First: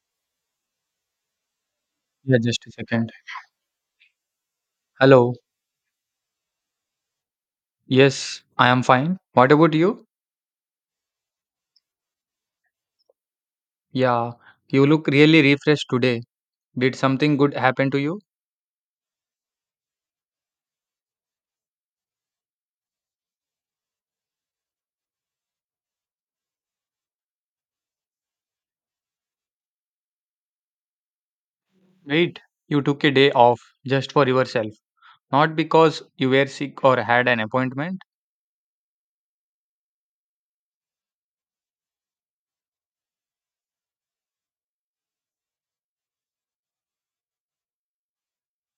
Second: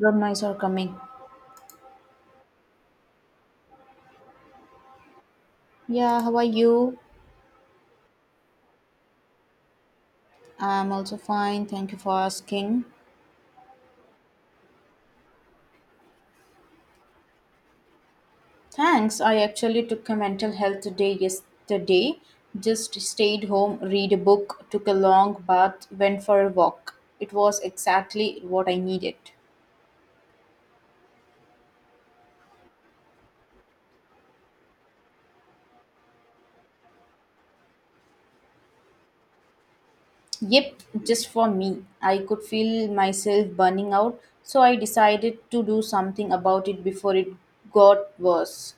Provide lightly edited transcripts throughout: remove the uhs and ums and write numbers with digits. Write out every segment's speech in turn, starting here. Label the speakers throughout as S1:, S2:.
S1: Road mice are coming.
S2: Yeah, just a second. Hello.
S1: Yeah, how are you?
S2: Yes, I am fine. What about you?
S1: I'm also fine. Thank you for asking.
S2: Yeah, you look really refreshed today. Did something good happen to you?
S1: Thanks. I actually took a mental health day yesterday. Just stayed home, read a book, took a long bath, went for a walk. It was exactly what I needed.
S2: Wait, you took a day off just for yourself, not because you were sick or had an appointment?
S1: Yep, just for me. I could feel myself burning out, so I decided to do something about it before it got worse.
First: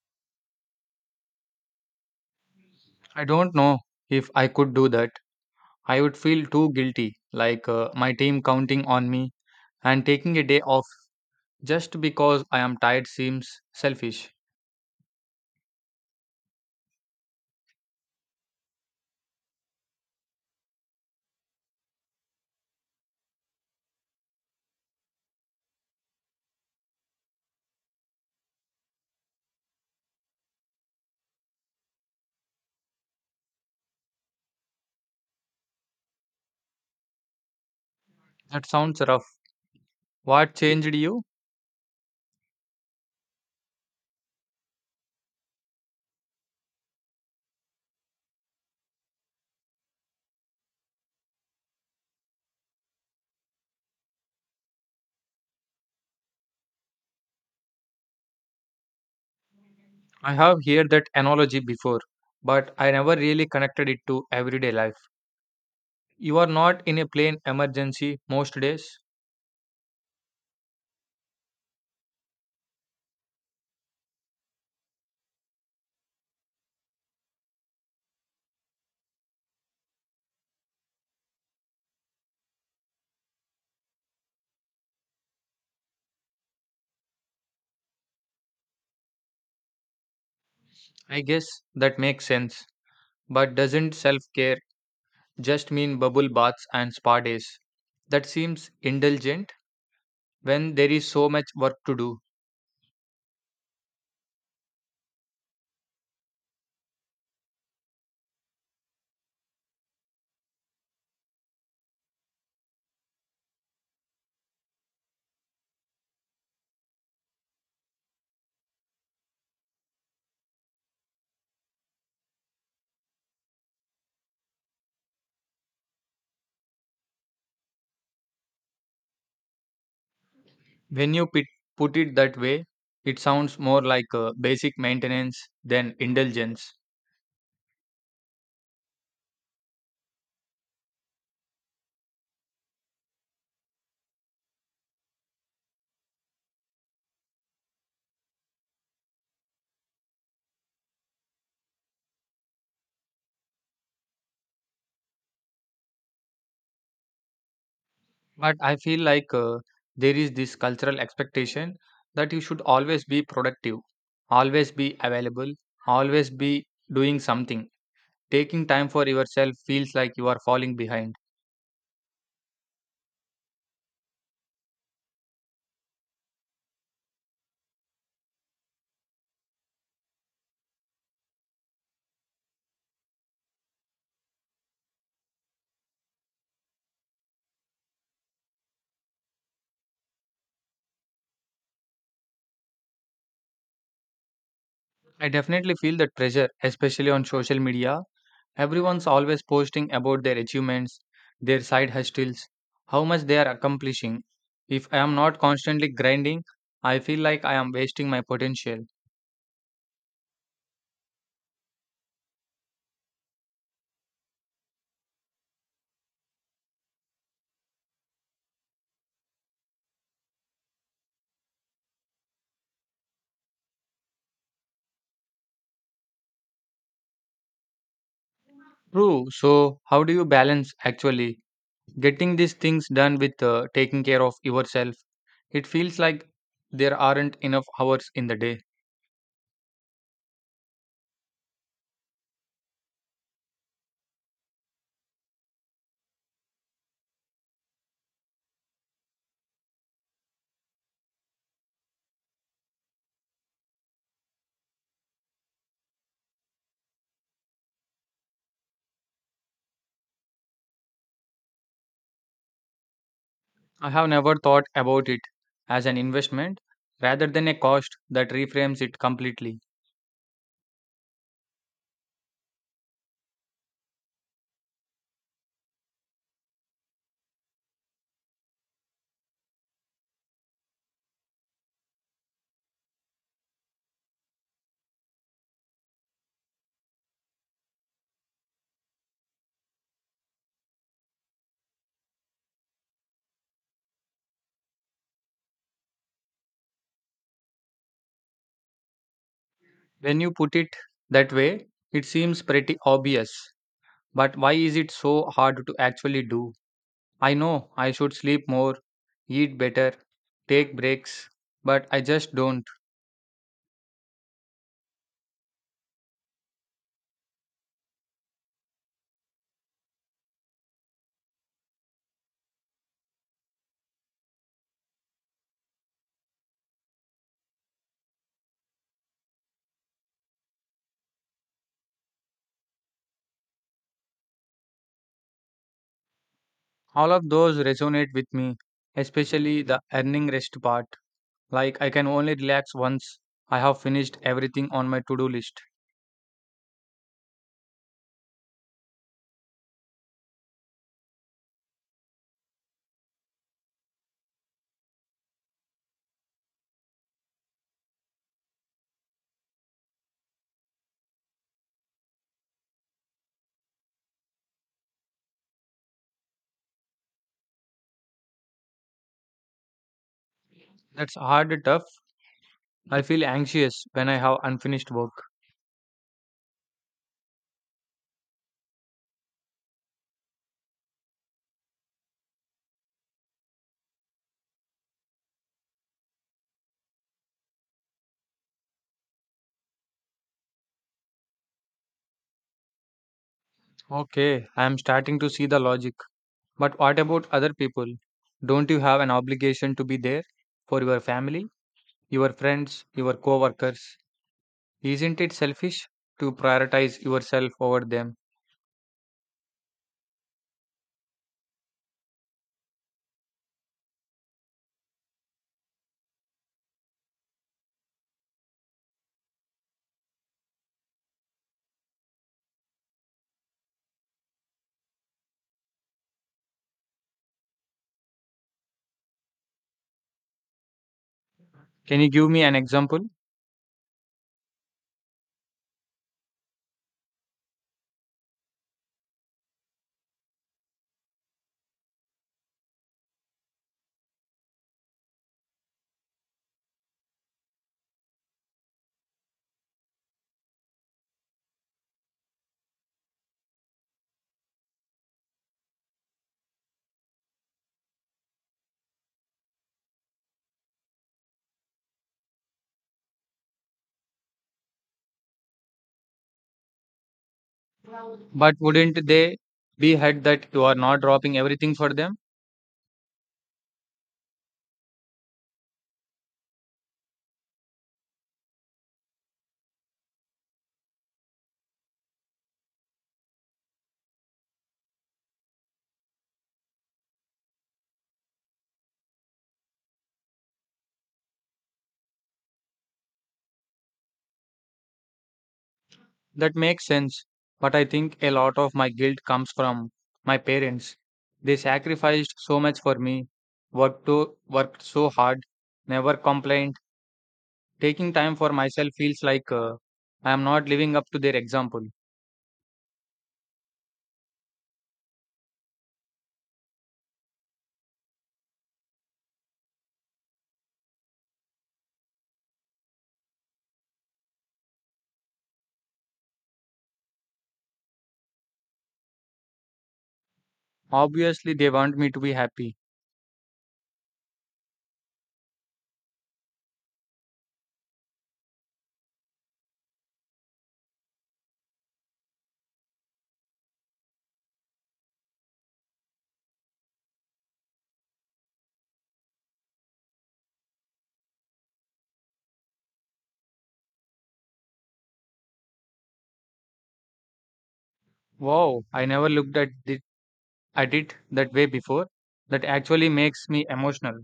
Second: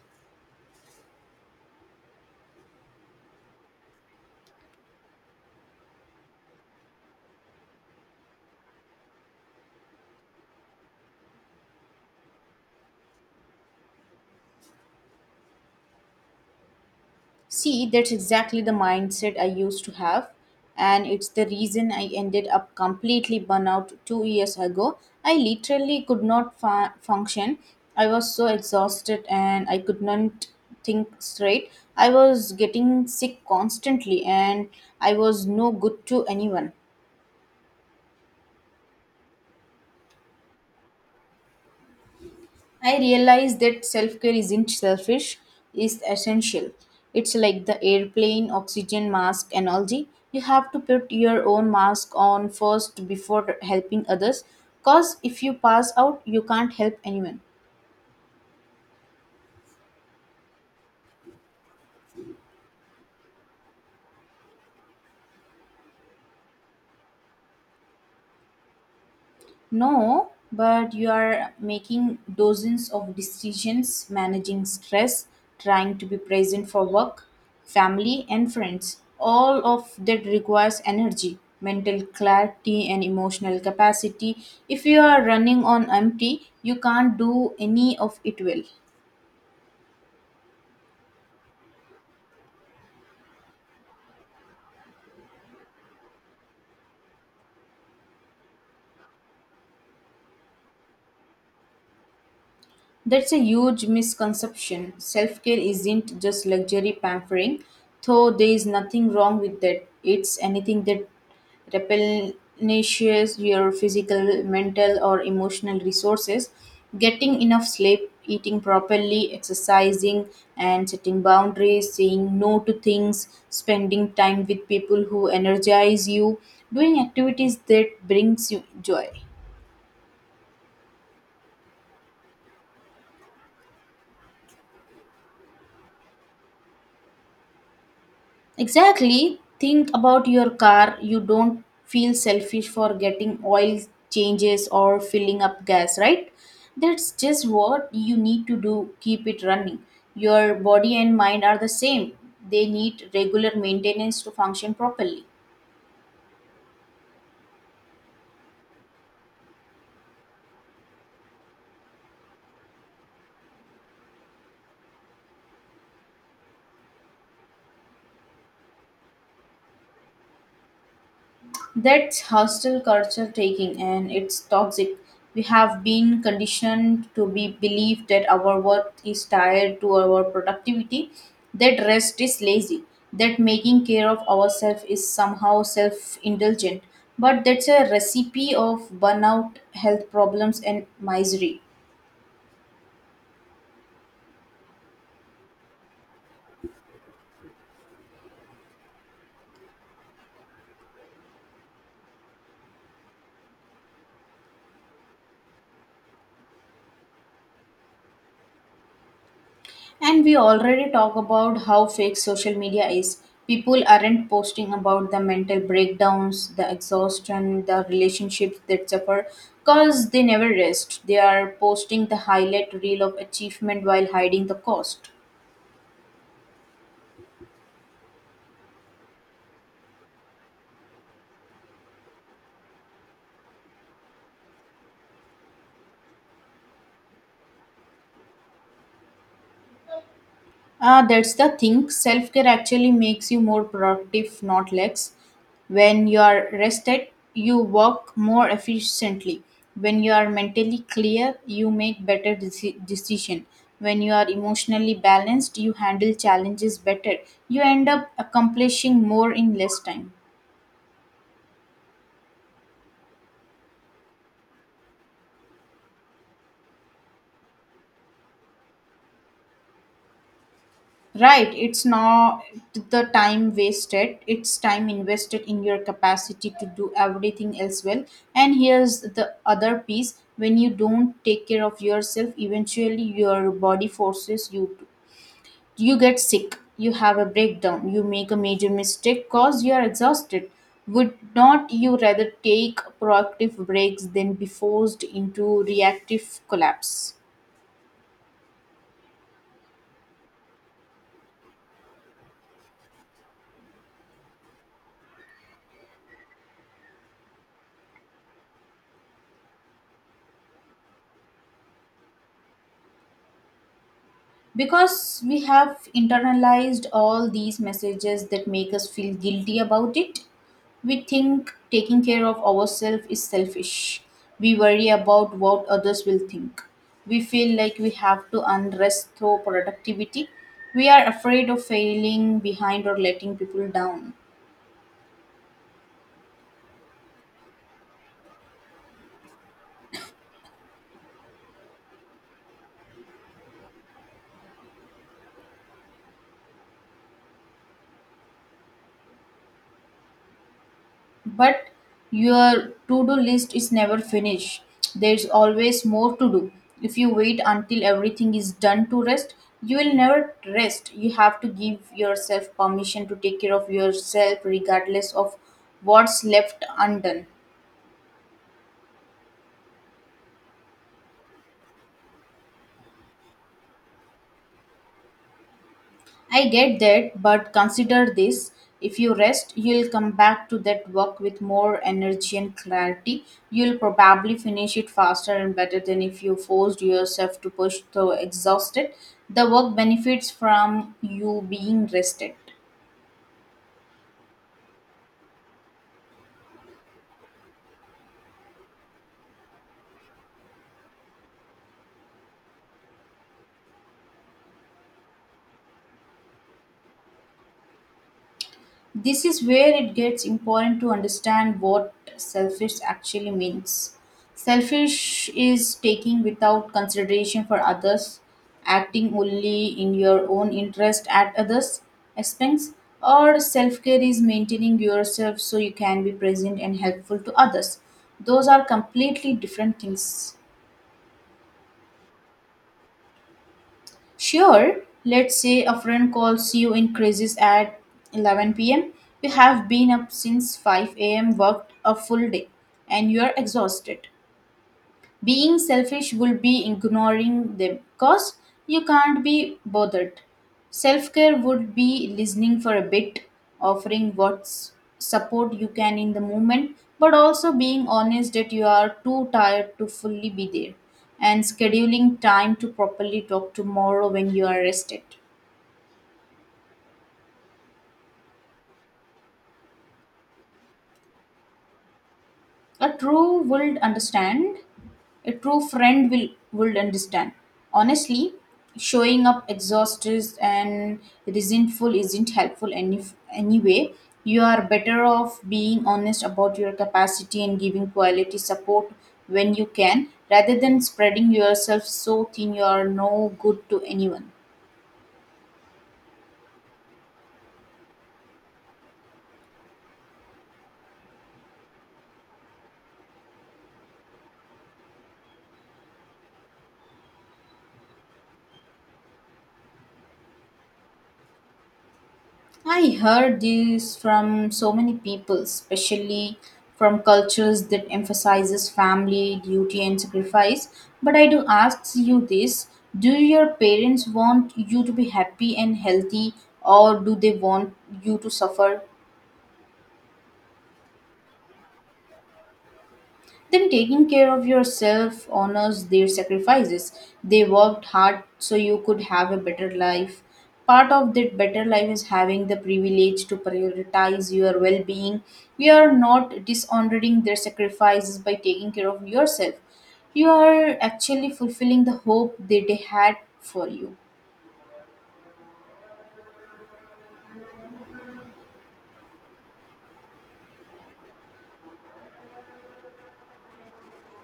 S2: I don't know if I could do that. I would feel too guilty, like my team counting on me, and taking a day off just because I am tired seems selfish.
S1: See, that's exactly the mindset I used to have, and it's the reason I ended up completely burnout 2 years ago. I literally could not function. I was so exhausted and I could not think straight. I was getting sick constantly, and I was no good to anyone.
S2: That sounds rough. What changed you?
S1: I realize that self care isn't selfish, it's essential. It's like the airplane, oxygen mask analogy. You have to put your own mask on first before helping others, because if you pass out, you can't help anyone.
S2: I have heard that analogy before, but I never really connected it to everyday life. You are not in a plane emergency most days.
S1: No, but you are making dozens of decisions, managing stress, trying to be present for work, family, and friends. All of that requires energy, mental clarity, and emotional capacity. If you are running on empty, you can't do any of it well.
S2: I guess that makes sense. But doesn't self care just mean bubble baths and spa days? That seems indulgent when there is so much work to do.
S1: That's a huge misconception. Self care isn't just luxury pampering, though there is nothing wrong with that. It's anything that replenishes your physical, mental, or emotional resources. Getting enough sleep, eating properly, exercising, and setting boundaries, saying no to things, spending time with people who energize you, doing activities that brings you joy.
S2: When you put it that way, it sounds more like basic maintenance than indulgence.
S1: Exactly. Think about your car. You don't feel selfish for getting oil changes or filling up gas, right? That's just what you need to do. Keep it running. Your body and mind are the same. They need regular maintenance to function properly.
S2: But I feel like there is this cultural expectation that you should always be productive, always be available, always be doing something. Taking time for yourself feels like you are falling behind.
S1: That's hostile culture taking, and it's toxic. We have been conditioned to be believe that our worth is tied to our productivity, that rest is lazy, that making care of ourselves is somehow self-indulgent. But that's a recipe of burnout, health problems, and misery.
S2: I definitely feel that pressure, especially on social media. Everyone's always posting about their achievements, their side hustles, how much they are accomplishing. If I am not constantly grinding, I feel like I am wasting my potential.
S1: And we already talk about how fake social media is. People aren't posting about the mental breakdowns, the exhaustion, the relationships that suffer because they never rest. They are posting the highlight reel of achievement while hiding the cost.
S2: True. So, how do you balance actually? Getting these things done with taking care of yourself, it feels like there aren't enough hours in the day.
S1: Ah, that's the thing. Self care actually makes you more productive, not less. When you are rested, you work more efficiently. When you are mentally clear, you make better decision. When you are emotionally balanced, you handle challenges better. You end up accomplishing more in less time.
S2: I have never thought about it as an investment rather than a cost that reframes it completely.
S1: Right, it's not the time wasted, it's time invested in your capacity to do everything else well. And here's the other piece when you don't take care of yourself, eventually your body forces you to. You get sick, you have a breakdown, you make a major mistake because you are exhausted. Would not you rather take proactive breaks than be forced into reactive collapse?
S2: When you put it that way, it seems pretty obvious. But why is it so hard to actually do? I know I should sleep more, eat better, take breaks, but I just don't.
S1: Because we have internalized all these messages that make us feel guilty about it. We think taking care of ourselves is selfish. We worry about what others will think. We feel like we have to unrest through productivity. We are afraid of failing behind or letting people down.
S2: All of those resonate with me, especially the earning rest part. Like I can only relax once I have finished everything on my to-do list.
S1: But your to-do list is never finished. There's always more to do. If you wait until everything is done to rest, you will never rest. You have to give yourself permission to take care of yourself regardless of what's left undone.
S2: That's hard tough. I feel anxious when I have unfinished work.
S1: I get that, but consider this. If you rest, you'll come back to that work with more energy and clarity. You'll probably finish it faster and better than if you forced yourself to push through exhausted. The work benefits from you being rested.
S2: Okay, I am starting to see the logic. But what about other people? Don't you have an obligation to be there for your family, your friends, your coworkers? Isn't it selfish to prioritize yourself over them?
S1: This is where it gets important to understand what selfish actually means. Selfish is taking without consideration for others, acting only in your own interest at others' expense, or self care is maintaining yourself so you can be present and helpful to others. Those are completely different things.
S2: Can you give me an example?
S1: Sure, let's say a friend calls you in crisis at 11 pm. You have been up since 5 a.m., worked a full day, and you are exhausted. Being selfish will be ignoring them because you can't be bothered. Self care would be listening for a bit, offering what support you can in the moment, but also being honest that you are too tired to fully be there and scheduling time to properly talk tomorrow when you are rested.
S2: But wouldn't they be hurt that you are not dropping everything for them?
S1: A true would understand. A true friend will understand. Honestly, showing up exhausted and resentful isn't helpful anyway. You are better off being honest about your capacity and giving quality support when you can, rather than spreading yourself so thin you are no good to anyone.
S2: That makes sense. But I think a lot of my guilt comes from my parents. They sacrificed so much for me, worked so hard, never complained. Taking time for myself feels like I am not living up to their example.
S1: I heard this from so many people, especially from cultures that emphasizes family, duty and sacrifice. But I do ask you this, do your parents want you to be happy and healthy or do they want you to suffer?
S2: Obviously, they want me to be happy.
S1: Then taking care of yourself honors their sacrifices. They worked hard so you could have a better life. Part of that better life is having the privilege to prioritize your well being. We are not dishonoring their sacrifices by taking care of yourself. You are actually fulfilling the hope that they had for you.
S2: Wow, I never looked at it that way before. That actually makes me emotional.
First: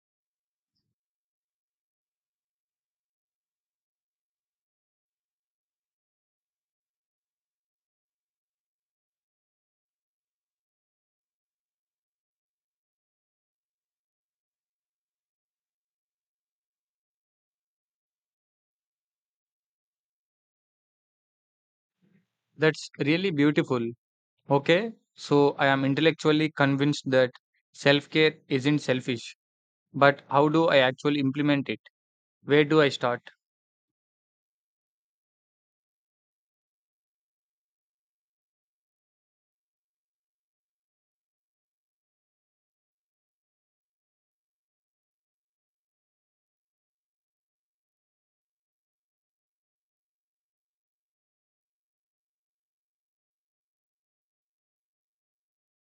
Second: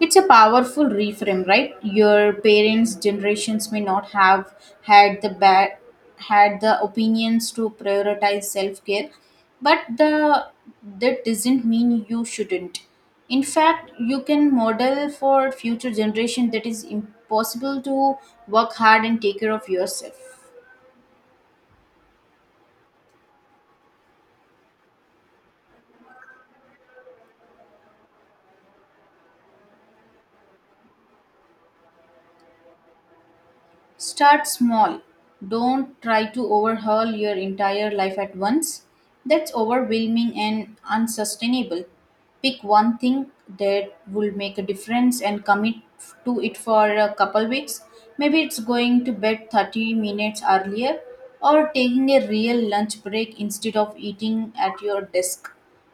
S1: It's a powerful reframe, right? Your parents' generations may not have had the bad, had the opinions to prioritize self-care, but the that doesn't mean you shouldn't. In fact, you can model for future generation that is impossible to work hard and take care of yourself.
S2: That's really beautiful. Okay, so I am intellectually convinced that self care isn't selfish. But how do I actually implement it? Where do I start?
S1: Start small. Don't try to overhaul your entire life at once. That's overwhelming and unsustainable. Pick one thing that will make a difference and commit to it for a couple weeks. Maybe it's going to bed 30 minutes earlier or taking a real lunch break instead of eating at your desk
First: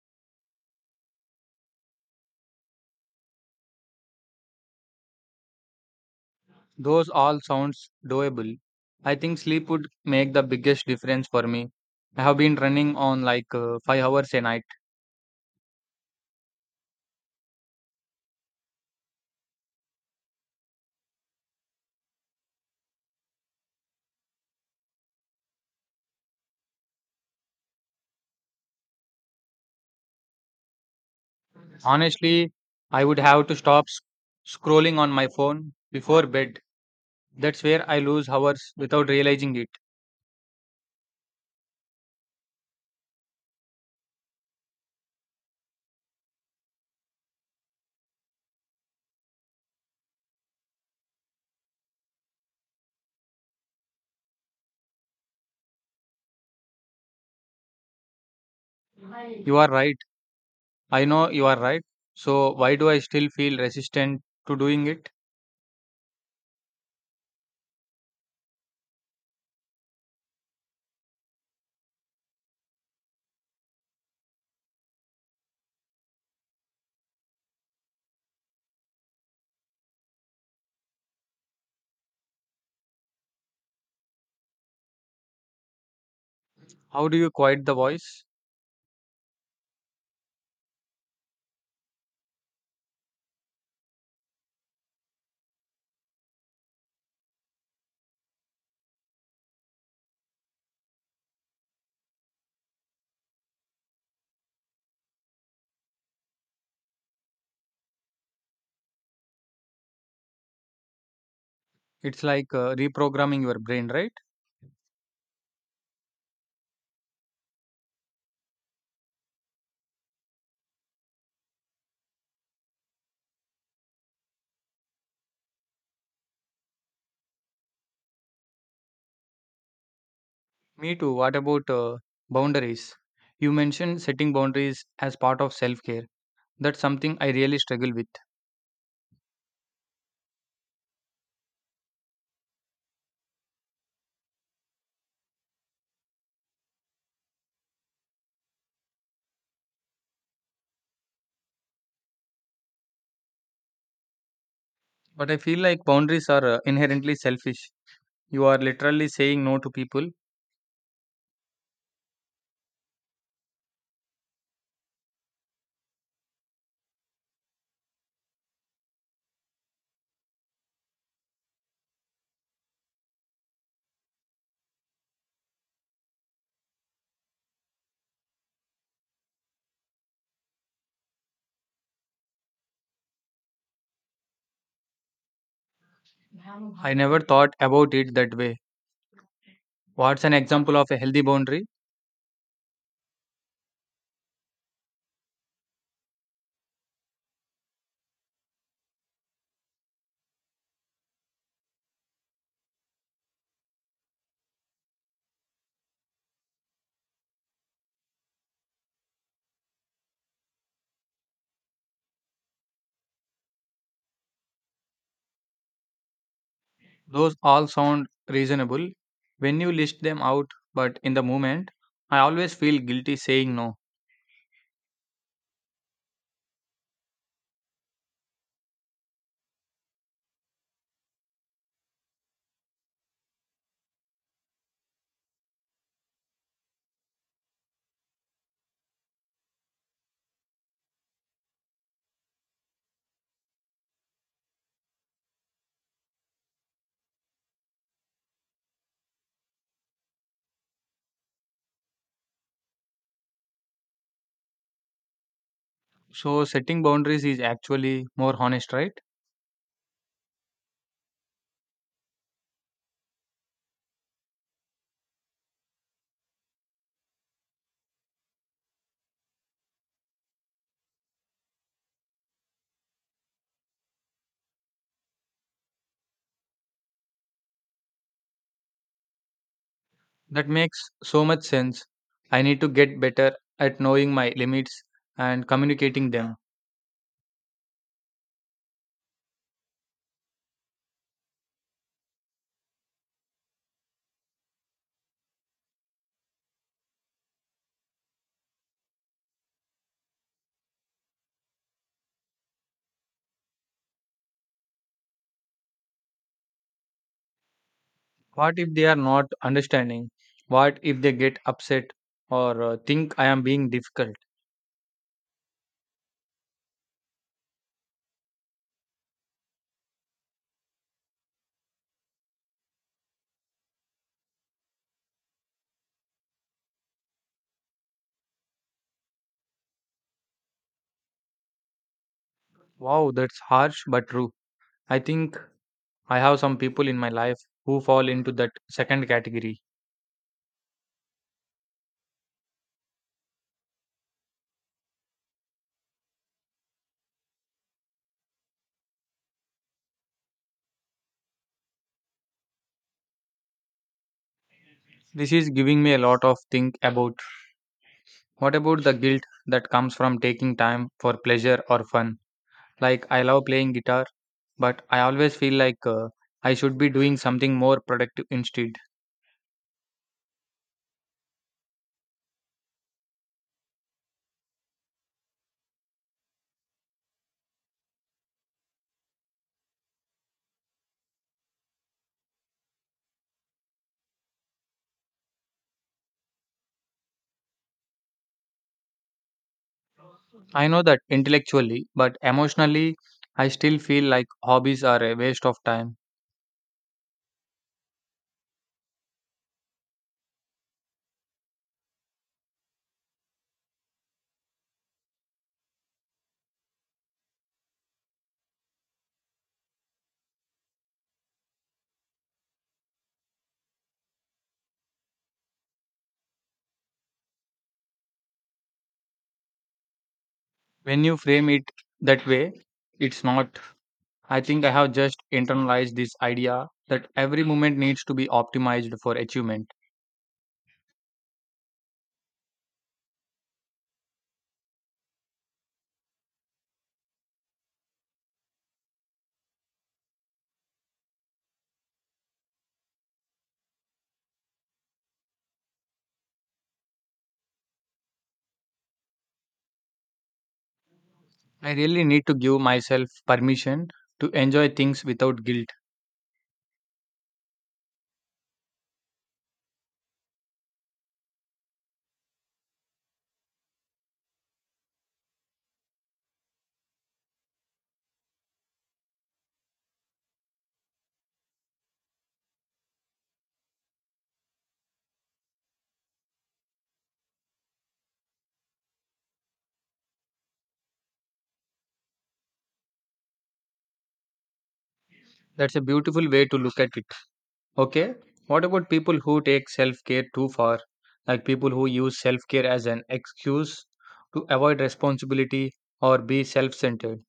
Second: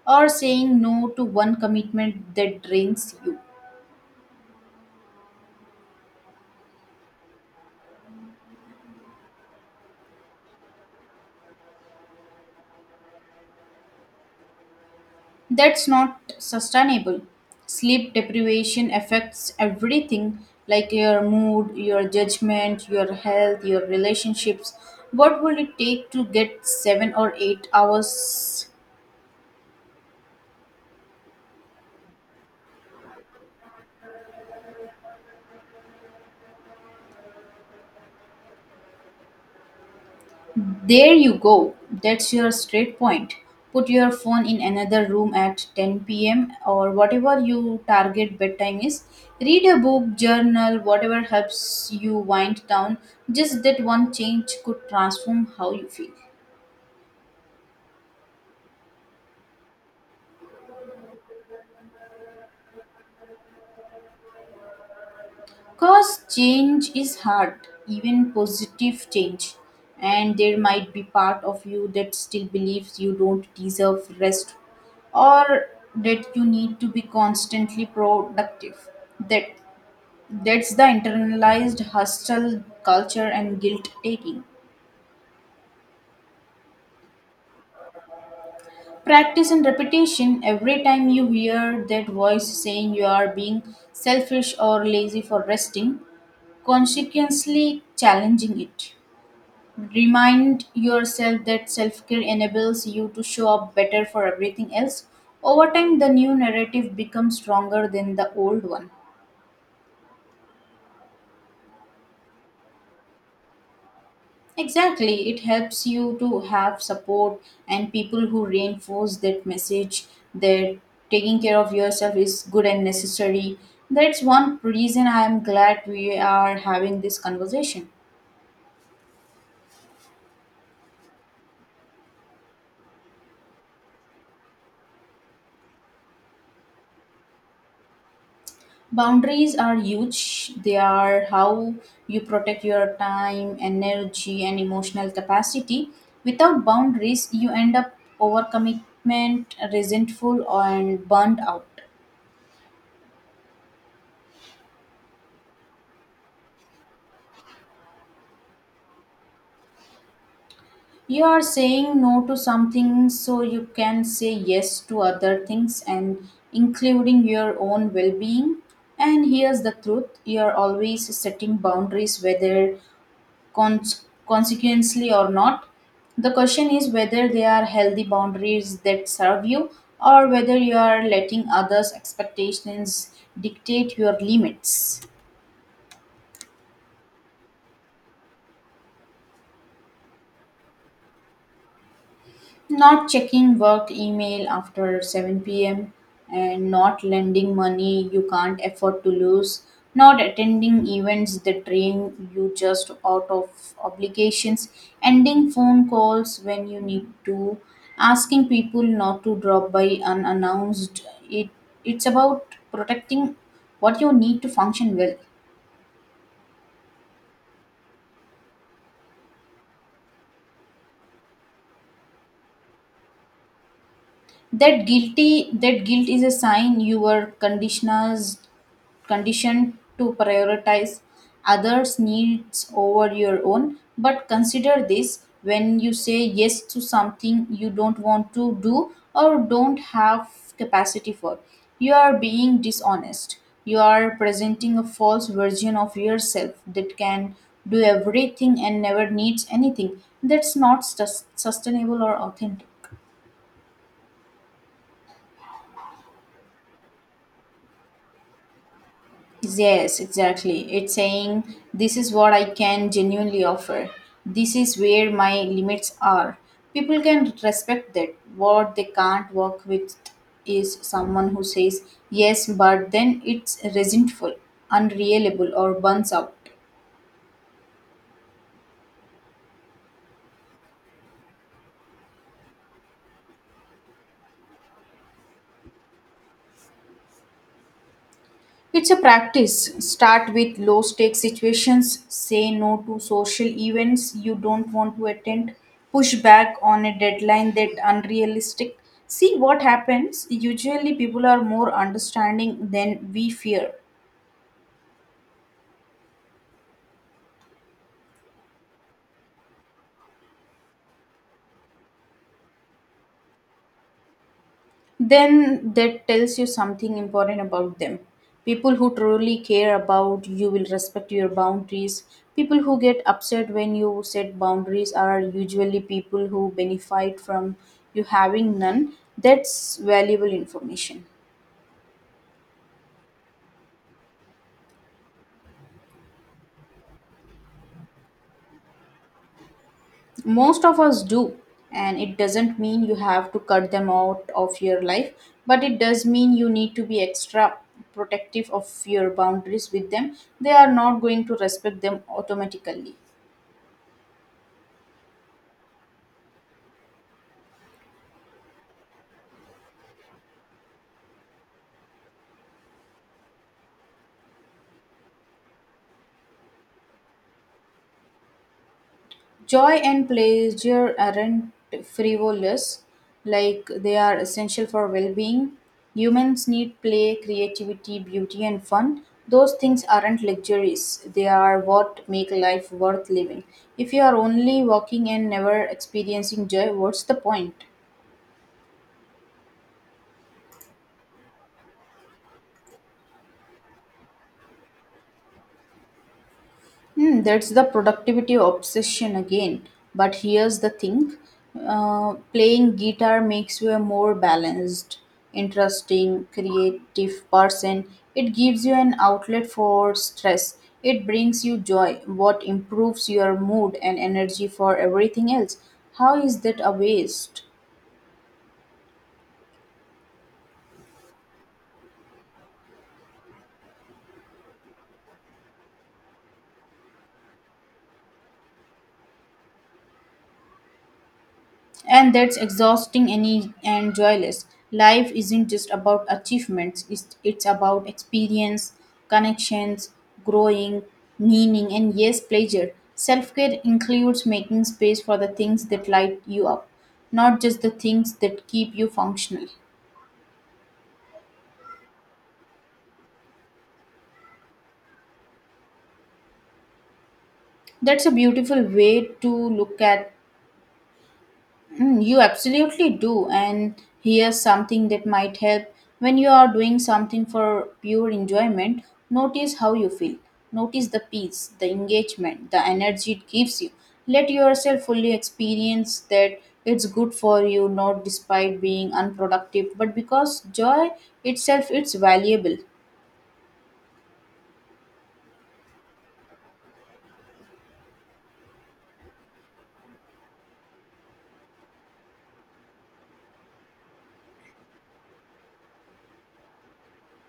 S1: or saying no to one commitment that drains you.
S2: Those all sounds doable. I think sleep would make the biggest difference for me. I have been running on like 5 hours a night.
S1: That's not sustainable. Sleep deprivation affects everything like your mood, your judgment, your health, your relationships. What will it take to get 7 or 8 hours?
S2: Honestly, I would have to stop scrolling on my phone before bed. That's where I lose hours without realizing it.
S1: There you go. That's your straight point. Put your phone in another room at 10 p.m. or whatever your target bedtime is. Read a book, journal, whatever helps you wind down. Just that one change could transform how you feel.
S2: You are right. I know you are right. So why do I still feel resistant to doing it?
S1: Because change is hard, even positive change. And there might be part of you that still believes you don't deserve rest or that you need to be constantly productive. That that's the internalized hustle culture and guilt taking.
S2: How do you quiet the voice?
S1: Practice and repetition every time you hear that voice saying you are being selfish or lazy for resting, consequently challenging it. Remind yourself that self care enables you to show up better for everything else. Over time, the new narrative becomes stronger than the old one.
S2: It's like reprogramming your brain, right?
S1: Exactly, it helps you to have support and people who reinforce that message that taking care of yourself is good and necessary. That's one reason I am glad we are having this conversation.
S2: Me too. What about boundaries? You mentioned setting boundaries as part of self care. That's something I really struggle with.
S1: Boundaries are huge. They are how you protect your time, energy, and emotional capacity. Without boundaries, you end up overcommitment, resentful, and burnt out.
S2: But I feel like boundaries are inherently selfish. You are literally saying no to people.
S1: You are saying no to something so you can say yes to other things and including your own well being. And here's the truth you are always setting boundaries, whether consequently or not. The question is whether they are healthy boundaries that serve you or whether you are letting others' expectations dictate your limits.
S2: I never thought about it that way. What's an example of a healthy boundary?
S1: Not checking work email after 7 p.m. and not lending money you can't afford to lose, not attending events that drain you just out of obligations, ending phone calls when you need to, asking people not to drop by unannounced. It's about protecting what you need to function well.
S2: Those all sound reasonable when you list them out, but in the moment, I always feel guilty saying no.
S1: That guilty that guilt is a sign your conditioners conditioned to prioritize others' needs over your own. But consider this when you say yes to something you don't want to do or don't have capacity for, you are being dishonest. You are presenting a false version of yourself that can do everything and never needs anything. That's not sustainable or authentic.
S2: So, setting boundaries is actually more honest, right?
S1: Yes, exactly. It's saying, This is what I can genuinely offer. This is where my limits are. People can respect that. What they can't work with is someone who says yes, but then it's resentful, unreliable, or burns out.
S2: That makes so much sense. I need to get better at knowing my limits and communicating them.
S1: It's a practice. Start with low stake situations, say no to social events you don't want to attend, push back on a deadline that unrealistic. See what happens. Usually people are more understanding than we fear.
S2: What if they are not understanding? What if they get upset or think I am being difficult?
S1: Then that tells you something important about them. People who truly care about you will respect your boundaries. People who get upset when you set boundaries are usually people who benefit from you having none. That's valuable information.
S2: Wow, that's harsh but true. I think I have some people in my life who fall into that second category.
S1: Most of us do, and it doesn't mean you have to cut them out of your life, but it does mean you need to be extra protective of your boundaries with them. They are not going to respect them automatically.
S2: This is giving me a lot of think about. What about the guilt that comes from taking time for pleasure or fun? Like I love playing guitar but I always feel like I should be doing something more productive instead.
S1: Joy and pleasure aren't frivolous, like they are essential for well being. Humans need play, creativity, beauty, and fun. Those things aren't luxuries, they are what make life worth living. If you are only working and never experiencing joy, what's the point?
S2: I know that intellectually, but emotionally, I still feel like hobbies are a waste of time.
S1: Hmm, that's the productivity obsession again. But here's the thing playing guitar makes you a more balanced, interesting, creative person. It gives you an outlet for stress, it brings you joy, what improves your mood and energy for everything else. How is that a waste?
S2: When you frame it that way, it's not. I think I have just internalized this idea that every moment needs to be optimized for achievement.
S1: And that's exhausting and joyless. Life isn't just about achievements, it's about experience, connections, growing, meaning, and yes, pleasure. Self care includes making space for the things that light you up, not just the things that keep you functional.
S2: I really need to give myself permission to enjoy things without guilt.
S1: That's a beautiful way to look at. Mm, you absolutely do. And here's something that might help. When you are doing something for pure enjoyment, notice how you feel. Notice the peace, the engagement, the energy it gives you. Let yourself fully experience that it's good for you, not despite being unproductive, but because joy itself is valuable.
S2: That's a beautiful way to look at it. Okay. What about people who take self care too far? Like people who use self care as an excuse to avoid responsibility or be self centered.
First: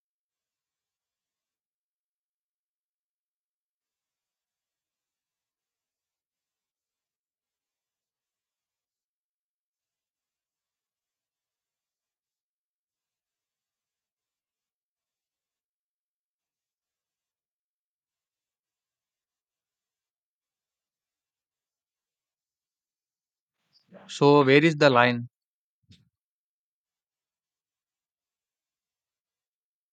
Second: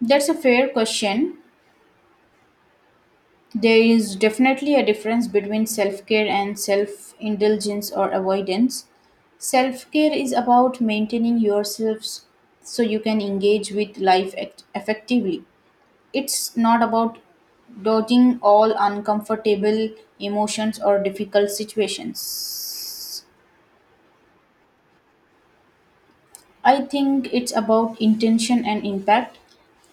S1: That's a fair question. There is definitely a difference between self care and self indulgence or avoidance. Self care is about maintaining yourselves so you can engage with life effectively. It's not about dodging all uncomfortable emotions or difficult situations.
S2: So, where is the line?
S1: I think it's about intention and impact.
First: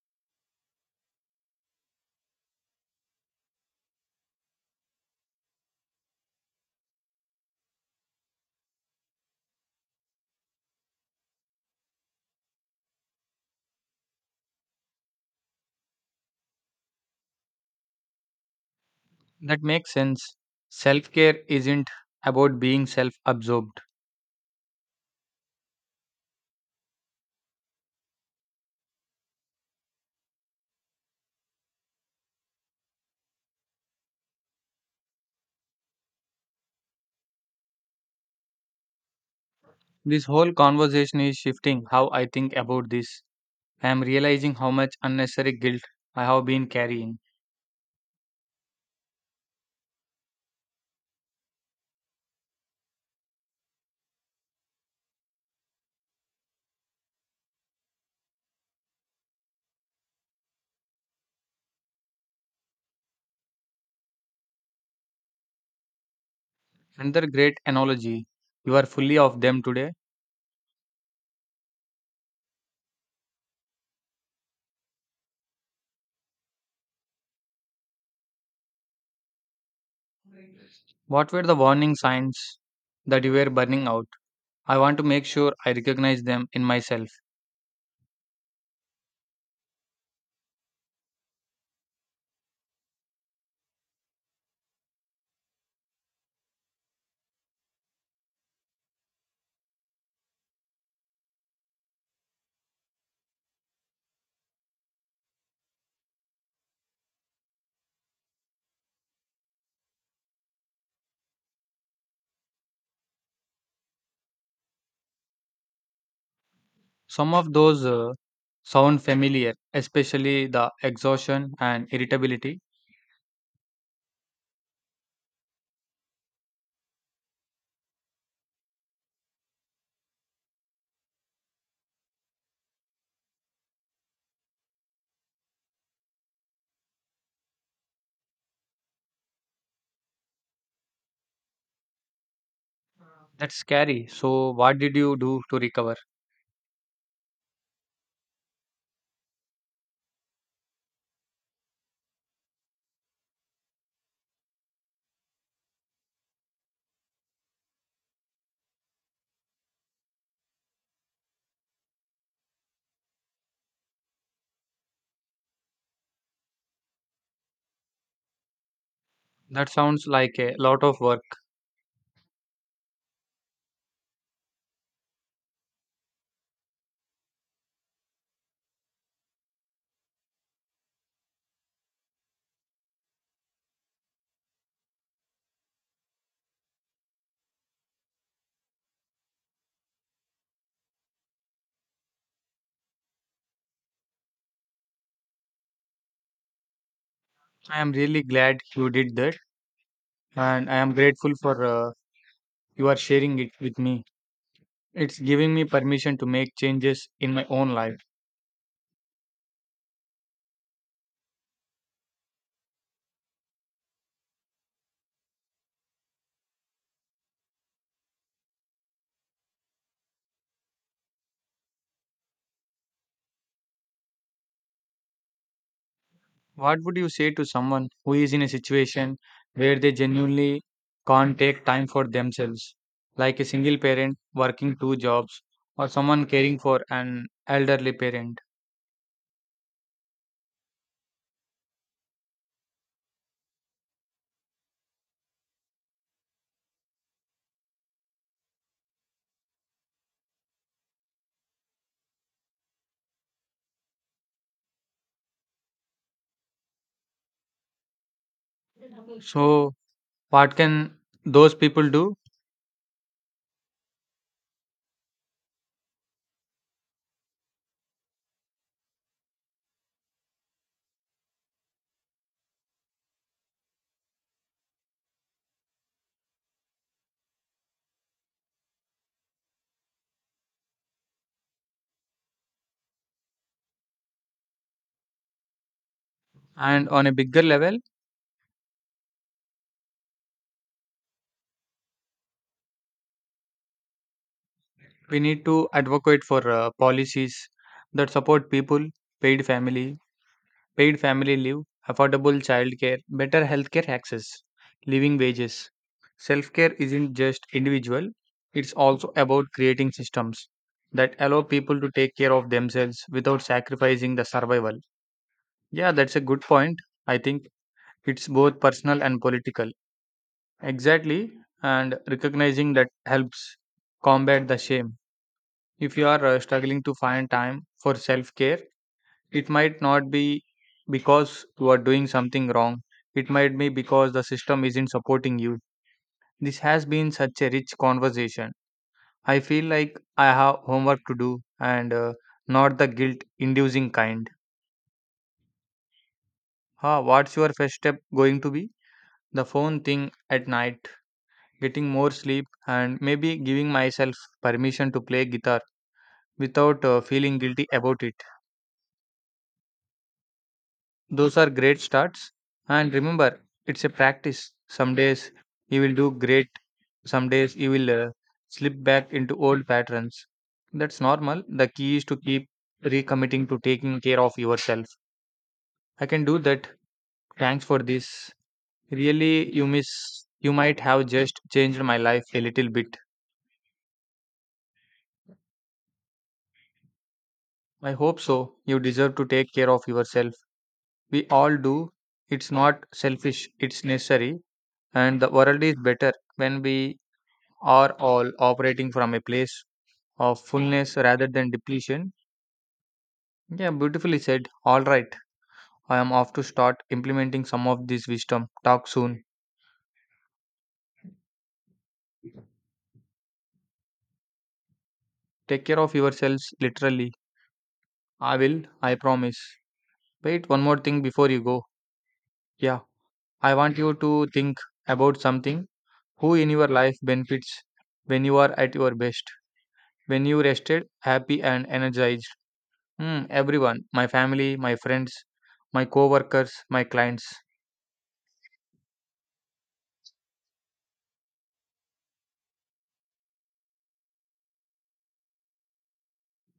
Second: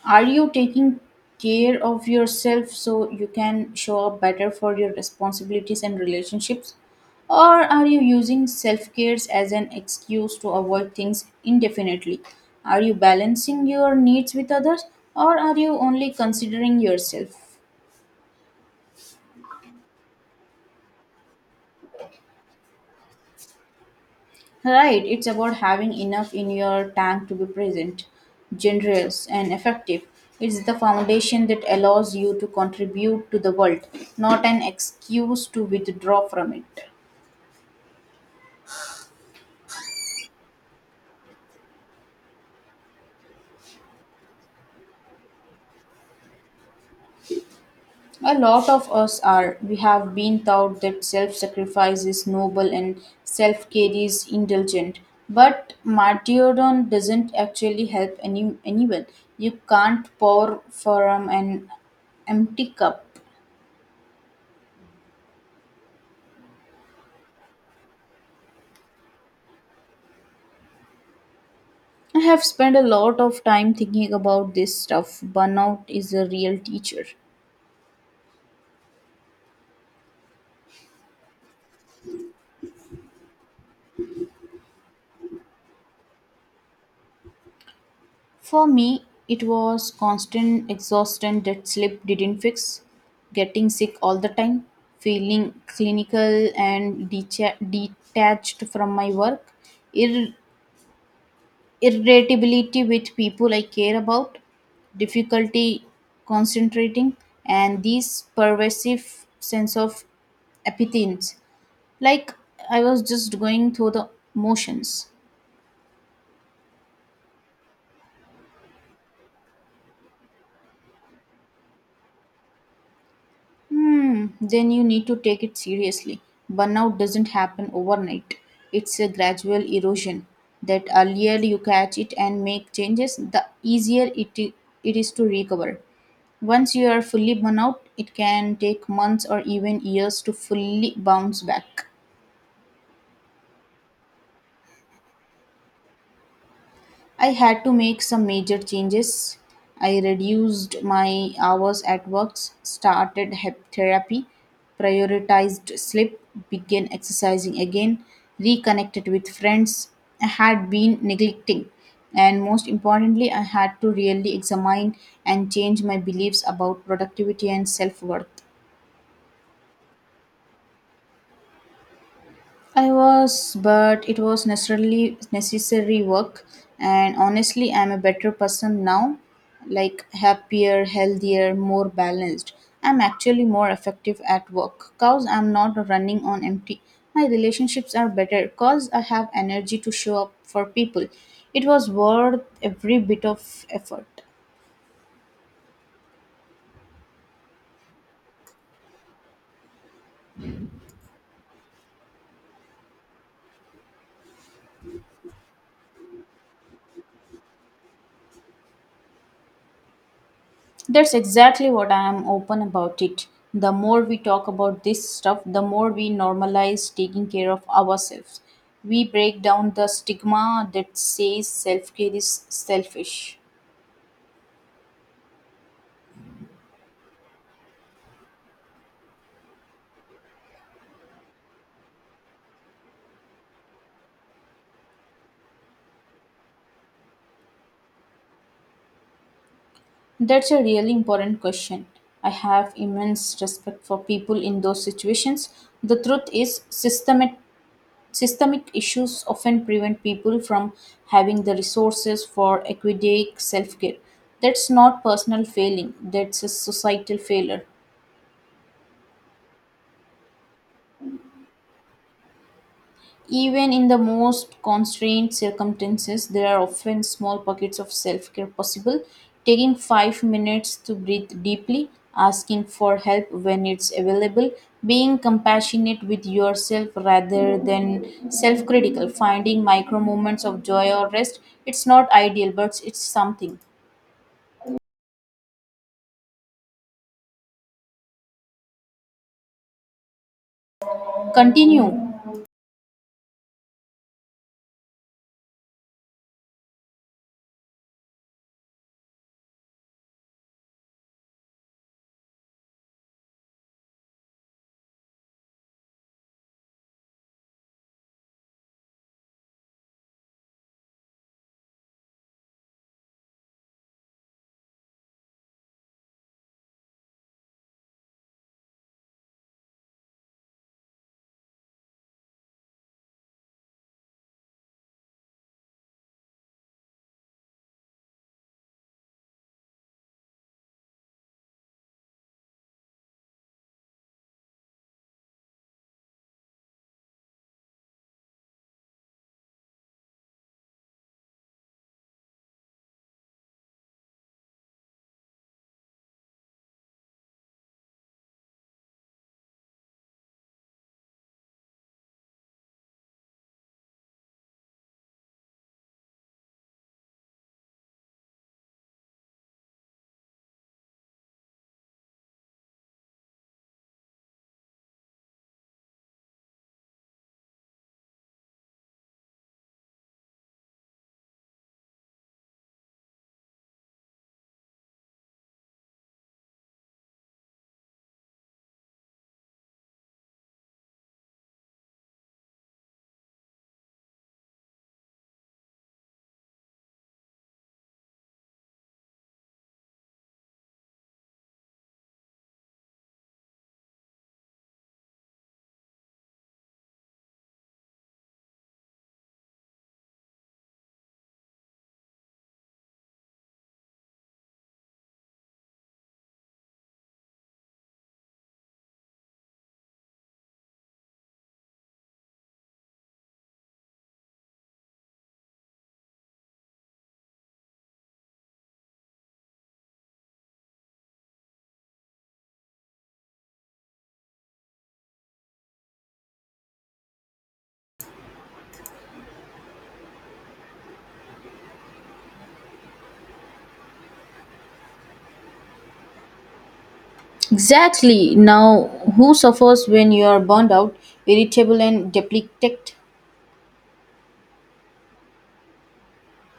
S1: Are you taking care of yourself so you can show up better for your responsibilities and relationships? Or are you using self care as an excuse to avoid things indefinitely? Are you balancing your needs with others or are you only considering yourself?
S2: That makes sense. Self care isn't about being self absorbed.
S1: Right, it's about having enough in your tank to be present, generous, and effective. It's the foundation that allows you to contribute to the world, not an excuse to withdraw from it.
S2: This whole conversation is shifting how I think about this. I am realizing how much unnecessary guilt I have been carrying.
S1: A lot of us are. We have been taught that self sacrifice is noble and self care is indulgent. But martyrdom doesn't actually help anyone. You can't pour from an empty cup.
S2: Another great analogy. You are fully of them today.
S1: I have spent a lot of time thinking about this stuff. Burnout is a real teacher.
S2: What were the warning signs that you were burning out? I want to make sure I recognize them in myself.
S1: For me, it was constant exhaustion that sleep didn't fix, getting sick all the time, feeling clinical and detached from my work, ir- irritability with people I care about, difficulty concentrating, and this pervasive sense of apathy, like I was just going through the motions.
S2: Some of those sound familiar, especially the exhaustion and irritability.
S1: Hmm, then you need to take it seriously. Burnout doesn't happen overnight, it's a gradual erosion. That earlier you catch it and make changes, the easier it is to recover. Once you are fully burnout, it can take months or even years to fully bounce back.
S2: That's scary. So, what did you do to recover?
S1: I had to make some major changes. I reduced my hours at work, started therapy, prioritized sleep, began exercising again, reconnected with friends I had been neglecting. And most importantly, I had to really examine and change my beliefs about productivity and self worth.
S2: That sounds like a lot of work.
S1: I was, but it was necessarily necessary work, and honestly, I'm a better person now, like happier, healthier, more balanced. I'm actually more effective at work cause I'm not running on empty. My relationships are better cause I have energy to show up for people. It was worth every bit of effort.
S2: I am really glad you did that, and I am grateful for you are sharing it with me. It's giving me permission to make changes in my own life.
S1: That's exactly what I am open about it. The more we talk about this stuff, the more we normalize taking care of ourselves. We break down the stigma that says self care is selfish.
S2: What would you say to someone who is in a situation where they genuinely can't take time for themselves, like a single parent working two jobs or someone caring for an elderly parent?
S1: That's a really important question. I have immense respect for people in those situations. The truth is, systemic issues often prevent people from having the resources for equidae self care. That's not personal failing, that's a societal failure.
S2: So, what can those people do?
S1: Even in the most constrained circumstances, there are often small pockets of self care possible. Taking 5 minutes to breathe deeply, asking for help when it's available, being compassionate with yourself rather than self critical, finding micro moments of joy or rest. It's not ideal, but it's something.
S2: And on a bigger level,
S1: Continue.
S2: we need to advocate for policies that support people, paid families. Paid family leave, affordable childcare, better healthcare access, living wages. Self care isn't just individual, it's also about creating systems that allow people to take care of themselves without sacrificing the survival. Yeah, that's a good point. I think it's both personal and political. Exactly, and recognizing that helps combat the shame. If you are struggling to find time for self care, it might not be because you are doing something wrong. It might be because the system isn't supporting you. This has been such a rich conversation. I feel like I have homework to do and not the guilt inducing kind. Huh, what's your first step going to be? The phone thing at night, getting more sleep, and maybe giving myself permission to play guitar without feeling guilty about it. Those are great starts. And remember, it's a practice. Some days you will do great, some days you will slip back into old patterns. That's normal. The key is to keep recommitting to taking care of yourself. I can do that. Thanks for this. Really, you might have just changed my life a little bit. I hope so. You deserve to take care of yourself. We all do. It's not selfish, it's necessary. And the world is better when we are all operating from a place of fullness rather than depletion. Yeah, beautifully said. All right, I am off to start implementing some of this wisdom. Talk soon. Take care of yourselves, literally. I will, I promise. Wait, one more thing before you go. Yeah, I want you to think about something. Who in your life benefits when you are at your best? When you rested, happy, and energized? Hmm, everyone. My family, my friends, my co workers, my clients.
S1: Exactly. Now, who suffers when you are burned out, irritable, and depleted?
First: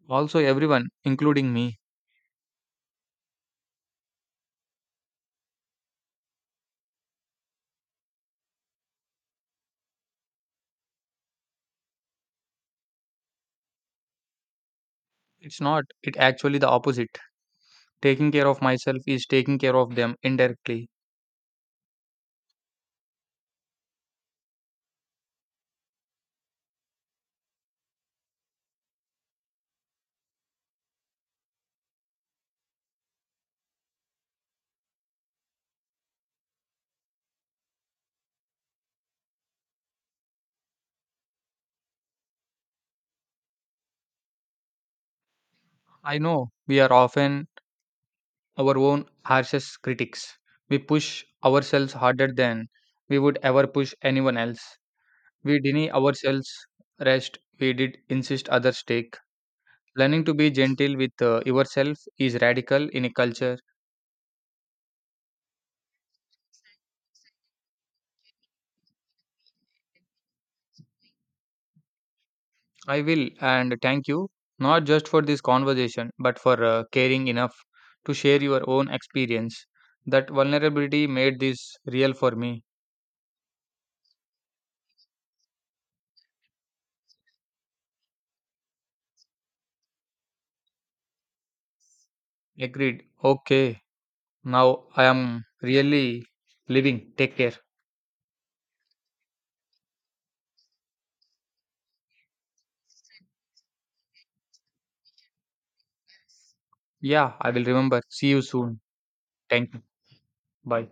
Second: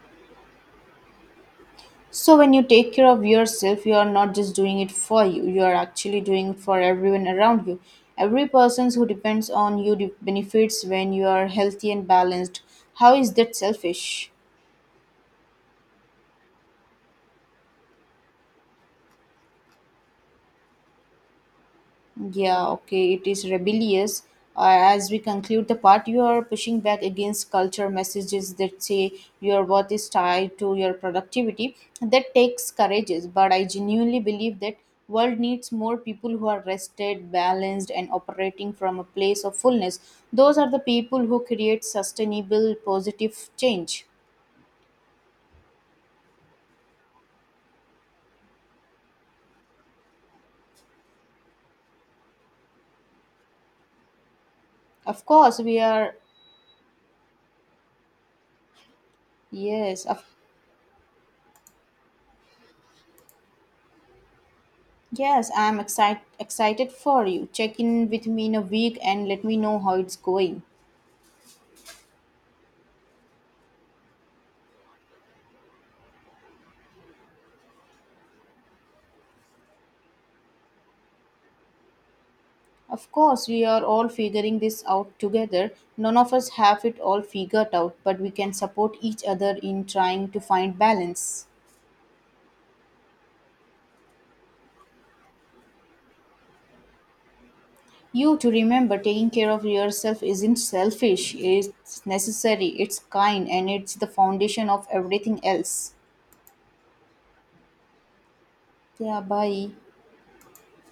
S2: Also, everyone, including me.
S1: So when you take care of yourself, you are not just doing it for you, you are actually doing it for everyone around you. Every person who depends on you benefits when you are healthy and balanced. How is that selfish?
S2: It's not, it actually the opposite. Taking care of myself is taking care of them indirectly.
S1: Yeah, okay, it is rebellious. As we conclude the part, you are pushing back against culture messages that say your worth is tied to your productivity. That takes courage, but I genuinely believe that world needs more people who are rested, balanced, and operating from a place of fullness. Those are the people who create sustainable, positive change.
S2: I know we are often our own harshest critics. We push ourselves harder than we would ever push anyone else.
S1: Of course,
S2: We
S1: we
S2: deny
S1: are.
S2: ourselves rest. We did insist others take.
S1: Yes, of.
S2: Learning to be gentle with yourself is radical in a culture
S1: Yes, I'm excited for you. Check in with me in a week and let me know how it's going.
S2: I will, and thank you, not just for this conversation, but for caring enough to share your own experience. That vulnerability made this real for me.
S1: Of course, we are all figuring this out together. None of us have it all figured out, but we can support each other in trying to find balance.
S2: Agreed. Okay, now I am really living. Take care.
S1: You to remember taking care of yourself isn't selfish, it's necessary, it's kind, and it's the foundation of everything else.
S2: Yeah, I will remember. See you soon.
S1: Yeah, bye.
S2: Thank you. Bye.